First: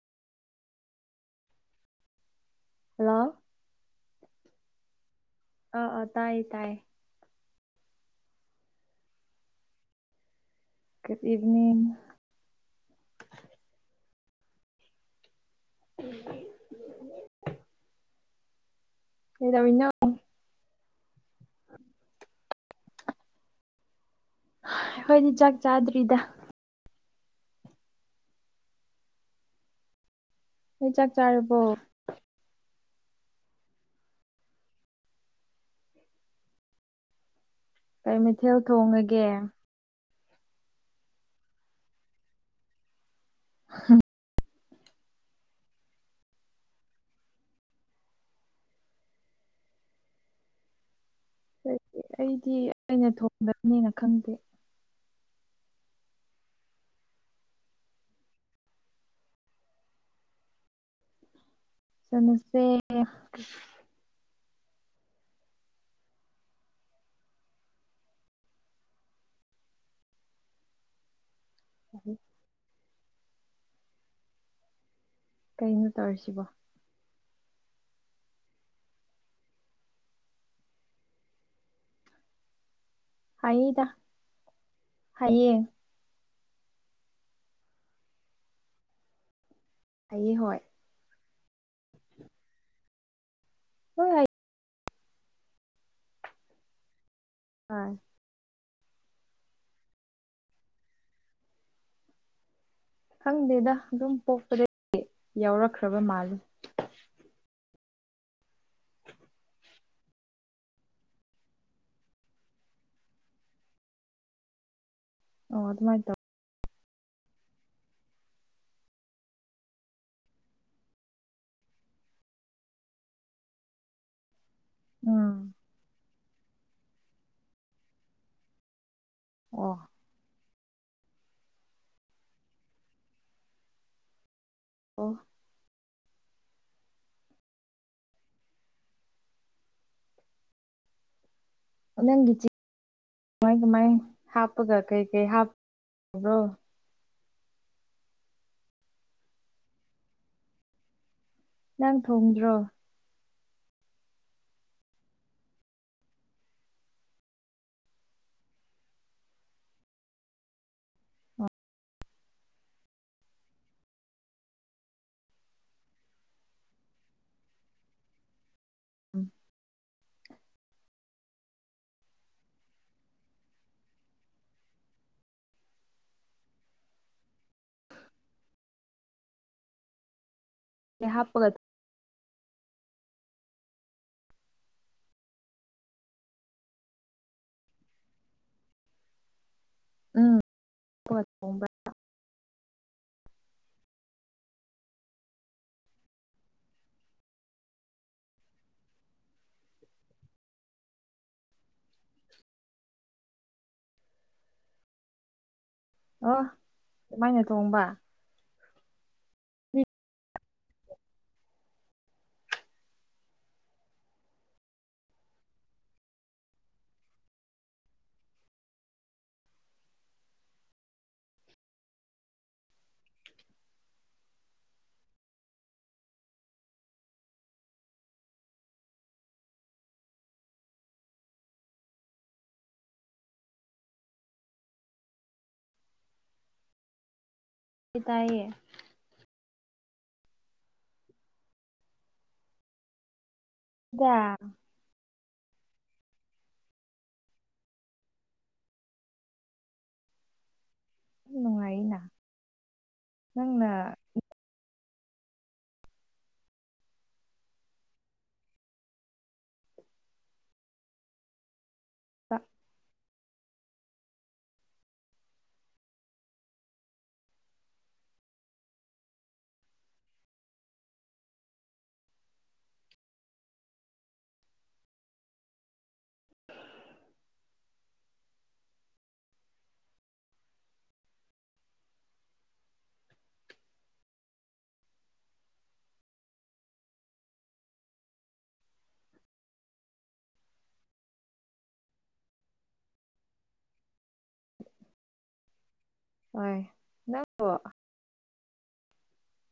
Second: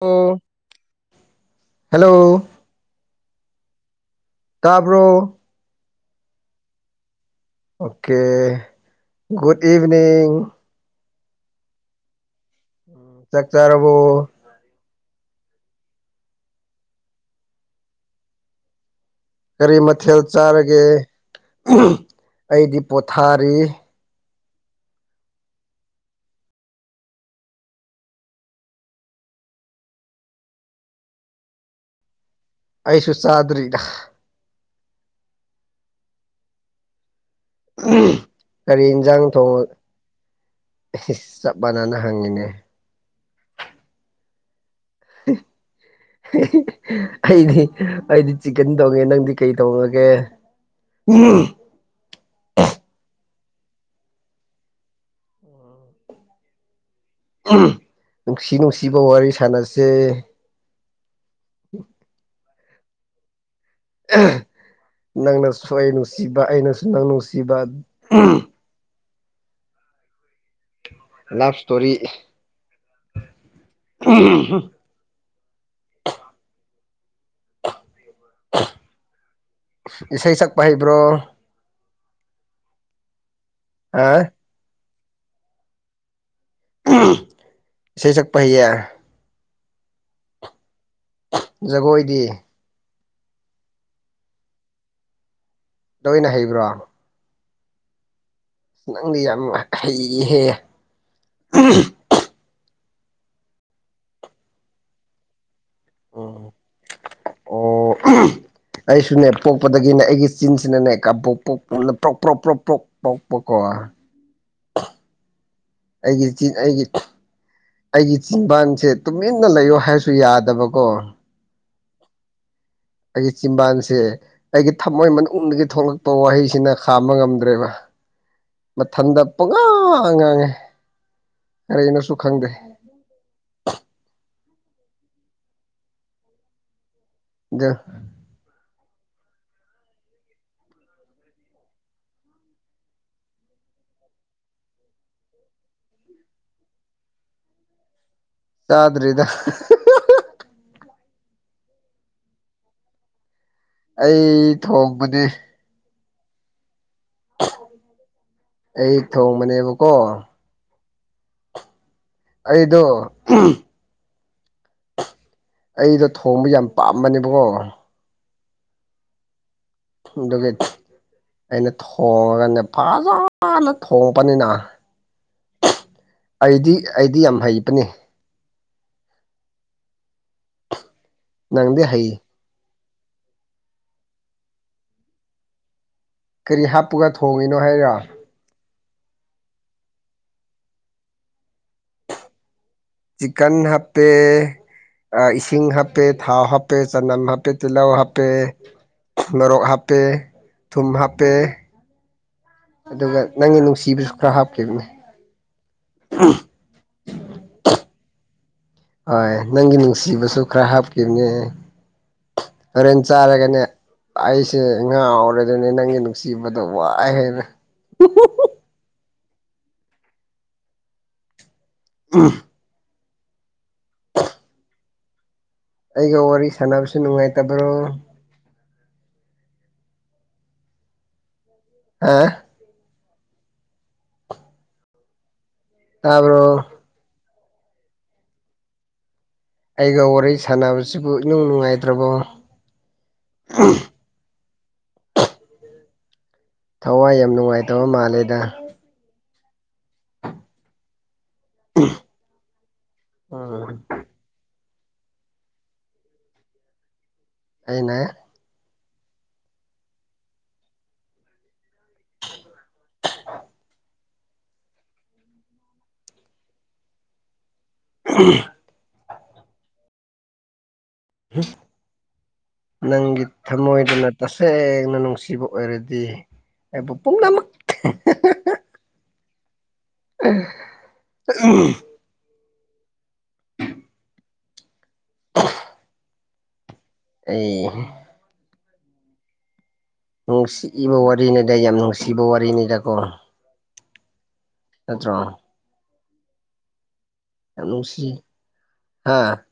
ꯑꯣ hello. Hello. ꯇꯥꯕ꯭ꯔ‌ꯣ꯫ ꯑ ꯑ ꯇꯥꯏ ꯇꯥꯏ꯫ Okay good evening. Good evening. ꯆꯥꯛ ꯆꯥꯔꯕ‌ꯣ꯫ [unintelligible] ꯀꯔꯤ ꯀꯩꯗꯧꯔꯤꯅꯣ ꯃꯊꯦꯜ ꯆꯥꯔꯒꯦ ꯑꯩꯗꯤ ꯄꯣꯊꯥꯔꯤ꯫ ꯑꯩꯈꯣꯏꯗꯤ ꯆꯥꯛ ꯆꯥꯗ꯭ꯔꯤꯗ꯫ ꯅ‌ꯣꯏ ꯆꯥꯛ ꯆꯥꯔꯕꯣ꯫ ꯑꯩꯁꯨꯨ ꯆꯥꯗ꯭ꯔꯤꯗ꯫ ꯀꯩ ꯃꯊꯦꯜ ꯀꯔꯤ ꯏꯟꯖꯥꯡ ꯊꯣꯡꯉꯒꯦ ꯊꯣꯡ ꯆꯞ ꯃꯥꯟꯅꯅ ꯍꯪꯉꯤꯅꯦ꯫ [unintelligible] ꯍ꯫ ꯑꯩꯗꯤ ꯑꯩꯗꯤ ꯆꯤꯛꯀꯟ ꯊ‌ꯣꯡꯉꯦ ꯅꯪꯗꯤ ꯀꯩ ꯊ‌ꯣꯡꯉꯒꯦ꯫ [unintelligible] ꯑꯩꯗꯤ ꯑꯩꯅ ꯊꯣꯡꯗꯕꯅꯤꯅ ꯈꯪꯗꯦ꯫ ꯅꯨꯡꯁꯤ ꯅꯨꯡꯁꯤꯕ ꯋꯥꯔꯤ ꯁꯥꯟꯅꯁ‌ꯦ꯫ ꯁꯥꯟꯅꯁ‌ꯦ꯫ ꯅꯪꯅꯁꯨ ꯑꯩ ꯅꯨꯡꯁꯤꯕ ꯑꯩꯅꯁꯨ ꯅꯪ ꯅꯨꯡꯁꯤꯕ꯫ Love story. ꯀꯩꯅꯣ ꯇꯧꯔꯤꯁꯤꯕꯣ꯫ ꯏꯁꯩ ꯁꯛꯄ ꯍꯩꯕ꯭ꯔꯣ꯫ ꯍꯩꯗ ꯑ ꯍꯩꯌꯦ꯫ ꯏꯁꯩ ꯁꯛꯄ ꯍꯩꯌꯦ꯫ ꯍꯩꯌꯦ ꯍꯣꯏ꯫ ꯖꯒꯣꯏꯗꯤ꯫ [unintelligible] ꯂꯣꯏꯅ ꯍꯩꯕ꯭ꯔꯣ꯫ ꯍꯣꯏ꯫ ꯅꯪꯗꯤ ꯌꯥꯝ ꯍꯩꯍꯦ꯫ ꯈꯪꯗꯦꯗ ꯑꯗꯨꯝ ꯄꯣꯛꯄꯗꯒꯤ ꯌꯥꯎꯔꯛꯈ꯭ꯔꯕ ꯃꯥꯜꯂꯦ꯫ ꯎꯝ ꯑꯣ꯫ ꯑꯩꯁꯨꯅꯦ ꯄꯣꯛꯄꯗꯒꯤꯅꯦ ꯑꯩꯒꯤ ꯆꯤꯟꯁꯤꯅꯅꯦ ꯀꯕ‌ꯣꯛ ꯄꯣꯛꯒꯨꯝꯅ ꯄ꯭ꯔꯣꯛ ꯄ꯭ꯔꯣꯛ ꯄ꯭ꯔꯣꯛ ꯄ꯭ꯔꯣꯛ ꯄꯣꯛꯄꯀꯣ꯫ ꯑꯣ ꯑꯗꯨꯃꯥꯏ ꯑꯩꯒꯤ ꯆꯤꯟ ꯑꯩꯒꯤ ꯑꯩꯒꯤ ꯆꯤꯟꯕꯥꯟꯁꯦ ꯇꯨꯃꯤꯟꯅ ꯂꯩꯌꯨ ꯍꯥꯏꯔꯁꯨ ꯌꯥꯗꯕꯀꯣ꯫ ꯑꯩꯒꯤ ꯆꯤꯝꯕꯥꯟꯁꯦ ꯑꯩꯒꯤ ꯊꯃꯣꯏ ꯎꯝ ꯃꯅꯨꯡꯗꯒꯤ ꯊꯣꯛꯂꯛꯄ ꯋꯥꯍꯩꯁꯤꯅ꯫ ꯈꯥꯝꯕ ꯉꯝꯗ꯭ꯔꯦꯕ ꯃꯊꯟꯗ ꯑꯣ ꯄꯉꯥꯡ ꯉꯥꯡꯉꯦ ꯀꯔꯤꯅꯣꯁꯨ ꯈꯪꯗꯦ ꯑꯣ ꯑꯗꯨ ꯅꯪꯒꯤ ꯆ ꯀꯃꯥꯏ ꯀꯃꯥꯏ ꯍꯥꯞꯄꯒ ꯀꯩ ꯀꯩ ꯍꯥꯞꯕ꯭ꯔꯣ ꯆꯗ꯭ꯔꯔꯤꯗ ꯅꯪ ꯊꯣꯡꯗ꯭ꯔꯣ ꯑꯩ ꯊꯣꯡꯕꯅꯦ ꯑꯩ ꯊꯣꯡꯕꯅꯦꯕꯀꯣ ꯑꯩꯗꯨ ꯑꯩꯗꯣ ꯊꯣꯡꯕ ꯌꯥꯝ ꯄꯥꯝꯕꯅꯦꯕꯀꯣ ꯎꯝ ꯗꯒꯦ ꯑꯩꯅ ꯊꯣꯡꯉꯒꯅꯦ ꯐꯖꯅ ꯊꯣꯡꯉꯛꯄꯅꯤꯅ ꯑꯩꯗꯤ ꯑꯩꯗꯤ ꯌꯥꯝ ꯍꯩꯕꯅꯤ ꯌꯥ ꯄꯨ ꯅꯪꯗꯤ ꯍꯥꯏꯌꯦ ꯀꯔꯤ ꯍꯥꯞꯄꯒ ꯊꯣꯡꯉꯤꯅꯣ ꯍꯥꯏꯔꯣ ꯎꯝ [unintelligible] ꯆꯤꯀꯟ ꯍꯥꯞꯄꯦ ꯏꯁꯤꯡ ꯍꯥꯞꯄꯦ ꯊꯥꯎ ꯍꯥꯞꯄꯦ ꯆꯅꯝ ꯍꯥꯞꯄꯦ ꯇꯤꯜꯍꯧ ꯍꯥꯞꯄꯦ ꯃꯣꯔꯣꯛ ꯍꯥꯞꯄꯦ ꯊꯨꯝ ꯍꯥꯞꯄꯦ ꯑꯗꯨꯒ ꯅꯪꯒꯤ ꯅꯨꯡꯁꯤꯕꯁꯨ ꯈꯔ ꯍꯥꯞꯈꯤꯕꯅꯦ ꯑꯣ ꯀꯃꯥꯏꯅ ꯇꯣꯡꯕ ꯍꯣꯏ ꯅꯪꯒꯤ ꯅꯨꯡꯁꯤꯕꯁꯨ ꯈꯔ ꯍꯥꯞꯈꯤꯕꯅꯦ ꯍꯣꯔꯦꯟ ꯆꯥꯔꯒꯅꯦ ꯑꯩꯁꯦ ꯉꯥꯥꯎꯔꯦ ꯑꯗꯨꯅꯦ ꯅꯪꯒꯤ ꯅꯨꯡꯁꯤꯕꯗ ꯋꯥꯏ ꯍꯥꯏꯔ ꯎꯝ ꯑꯩꯒ ꯋꯥꯔꯤ ꯁꯥꯟꯅꯕꯁꯨ ꯅꯨꯡꯉꯥꯏꯇꯕ꯭ꯔꯣ ꯑ ꯇꯥꯕꯔꯣ ꯄ ꯇꯥꯏꯌꯦ ꯑꯩꯒ ꯋꯥꯔꯤ ꯁꯥꯟꯅꯕꯁꯤꯕꯨ ꯏꯅꯨꯡ ꯅꯨꯡꯉꯥꯏꯇ꯭ꯔꯕꯣ ꯌꯥ ꯊꯋꯥꯏ ꯌꯥꯝ ꯅꯨꯡꯉꯥꯏꯇꯕ ꯃꯥꯜꯂꯦꯗ ꯅꯨꯡꯉꯥꯏꯅ ꯅꯪꯅ ꯎꯝ ꯑꯩꯅ ꯑ ꯎ [unintelligible] ꯎ ꯅꯪꯒꯤ ꯊꯃꯣꯏꯗꯅ ꯇꯁꯦꯡꯅ ꯅꯨꯡꯁꯤꯕ ꯑꯣꯏꯔꯗꯤ ꯑꯩꯕꯨ ꯄꯨꯝꯅꯃꯛ ꯎ ꯎꯝ [inaudible] ꯑꯩ ꯅꯨꯡꯁꯤꯏꯕ ꯋꯥꯔꯤꯅꯤꯗ ꯌꯥꯝ ꯅꯨꯡꯁꯤꯕ ꯋꯥꯔꯤꯅꯤꯗꯀꯣ ꯅꯠꯇ꯭ꯔꯣ ꯍꯣꯏ [unintelligible]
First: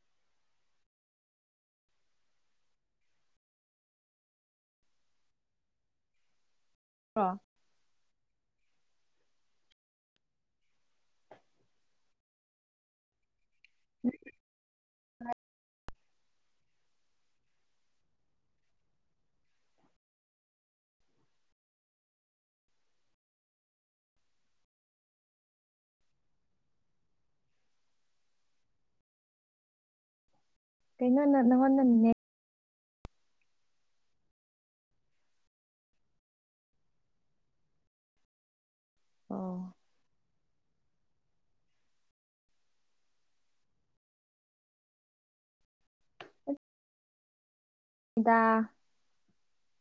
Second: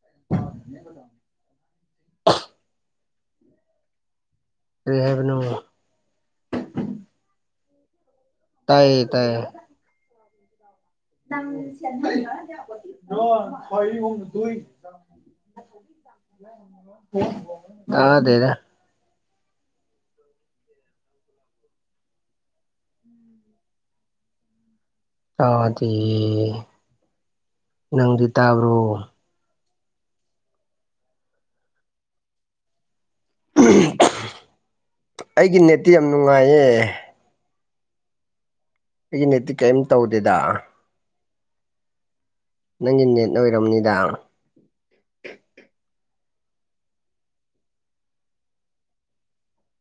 [inaudible] ꯀꯔꯤ ꯍꯥꯏꯕꯅꯣ? [unintelligible] ꯇꯥꯏꯌꯦ ꯇꯥꯏꯌꯦ [unintelligible] ꯇꯥꯗꯦꯗ [unintelligible] [inaudible] ꯇꯥꯗꯤꯌꯦ, ꯅꯪꯗꯤ ꯇꯥꯕ꯭ꯔꯣ? [unintelligible] ꯑꯩꯒꯤ ꯅꯦꯠꯇꯤ ꯌꯥꯝ ꯅꯨꯡꯉꯥꯏꯌꯦ꯫ ꯑꯩꯒꯤ ꯅꯠꯇꯤ ꯑꯣ ꯀꯌꯤꯝ ꯇꯧꯗꯦꯗ꯫ ꯅꯪꯒꯤ ꯅꯦꯠꯅ ꯑꯣꯏꯔꯝꯕꯅꯤꯗ꯫ ꯗ [unintelligible]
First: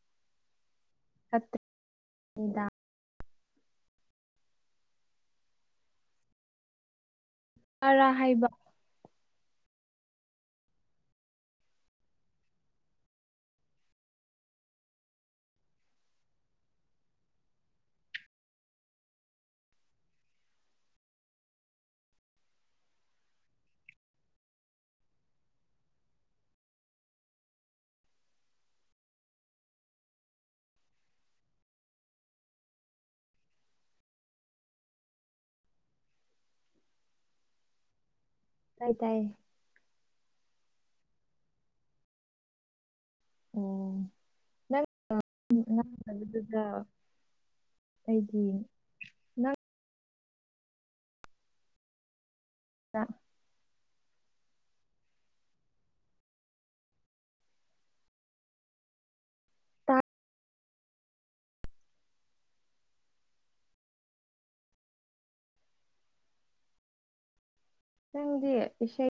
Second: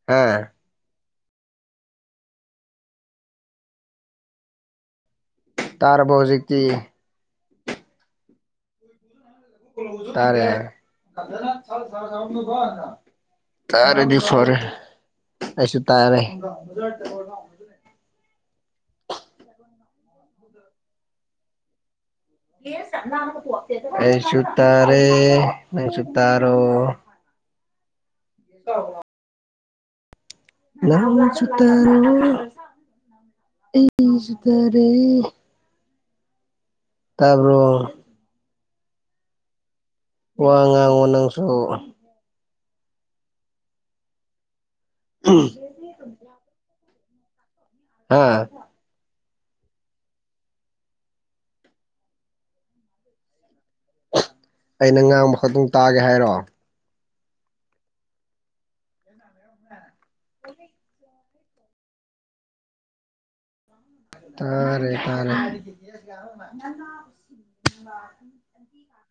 ꯍꯥ ꯍꯠꯇ [unintelligible] ꯇꯥꯔꯕꯣ ꯍꯨꯖꯤꯛꯇꯤ? ꯇꯔꯥ ꯍꯥꯏꯕ꯫ ꯇꯥꯔꯦ, ꯇꯥꯔꯗꯤ ꯐꯔꯦ ꯑꯩꯁꯨ ꯇꯥꯔꯦ ꯑꯩꯁꯨ ꯇꯔꯦ ꯅꯪꯁꯨ ꯇꯥꯔꯣ꯫ [unintelligible] ꯅꯪꯁꯨ ꯇꯔꯣ, ꯑꯩꯁꯨ ꯇꯔꯦ꯫ ꯇꯥꯕ꯭ꯔꯣ? ꯇꯥꯏ ꯇꯥꯏꯌꯦ꯫ ꯋꯥ ꯉꯥꯡꯉꯣ ꯅꯪꯁꯨ ꯑꯣꯝ [unintelligible] ꯍꯥ ꯑꯩꯗꯤ ꯗ [unintelligible] ꯑꯩꯅ ꯉꯥꯡꯕ ꯈꯛꯇꯪ ꯇꯥꯒꯦ ꯍꯥꯏꯔꯣ? ꯇꯥ [unintelligible] ꯇꯥꯔꯦ ꯇꯥꯔꯦ꯫ ꯅꯪꯗꯤ ꯏꯁꯩ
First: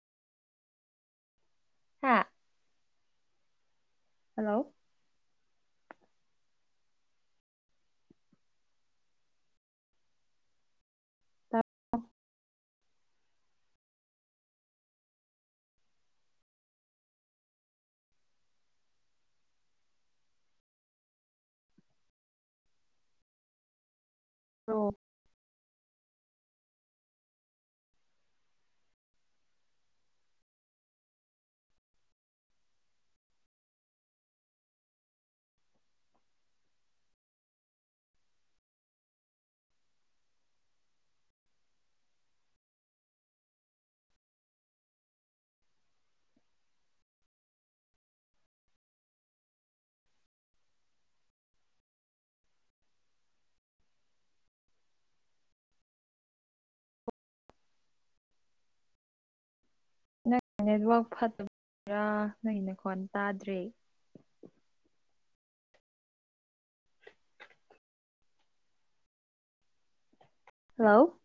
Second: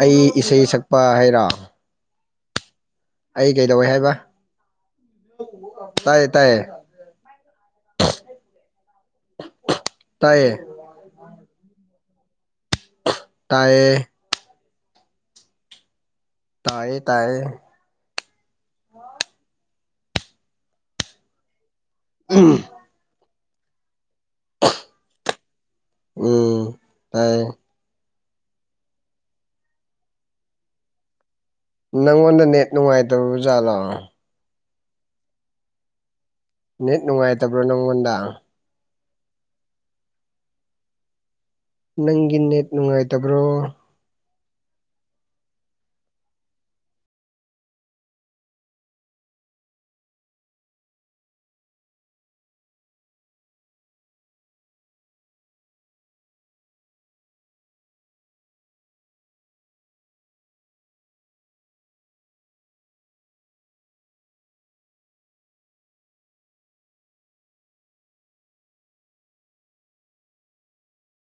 ꯑꯩ ꯏꯁꯩ ꯁꯛꯄ ꯍꯥꯏꯔꯣ? ꯍꯥꯥ ꯑꯩ ꯀꯩꯗꯧꯋꯦ ꯍꯥꯏꯕ? ꯍꯜꯂꯣ! ꯇꯌꯦ ꯇꯌꯦ꯫ ꯇꯥꯏꯌꯦ꯫ ꯇꯥꯏꯌꯦ ꯇꯌꯦ ꯇꯌꯦ ꯑꯝ ꯇꯥꯕ꯭ꯔꯣ ꯎꯝ ꯇꯥꯏꯌꯦ꯫ ꯅꯪꯉꯣꯟꯗ ꯅꯦꯠ ꯅꯨꯡꯉꯥꯏꯇꯕ ꯖꯥꯠꯂꯣ? ꯅꯦꯠ ꯅꯨꯡꯉꯥꯏꯇꯕ꯭ꯔꯥ ꯅꯪꯉꯣꯟꯗ? ꯅꯪꯒꯤ ꯅꯦꯠ ꯅꯨꯡꯉꯥꯏꯇꯕ꯭ꯔꯣ ꯅꯪ ꯅꯦꯠꯋꯥꯛ ꯐꯠꯇꯕ [inaudible] ꯔꯥ ꯅꯪꯒꯤ ꯅꯈꯣꯟ ꯇꯥꯗ꯭ꯔꯦ꯫ ꯍꯜꯂꯣ꯫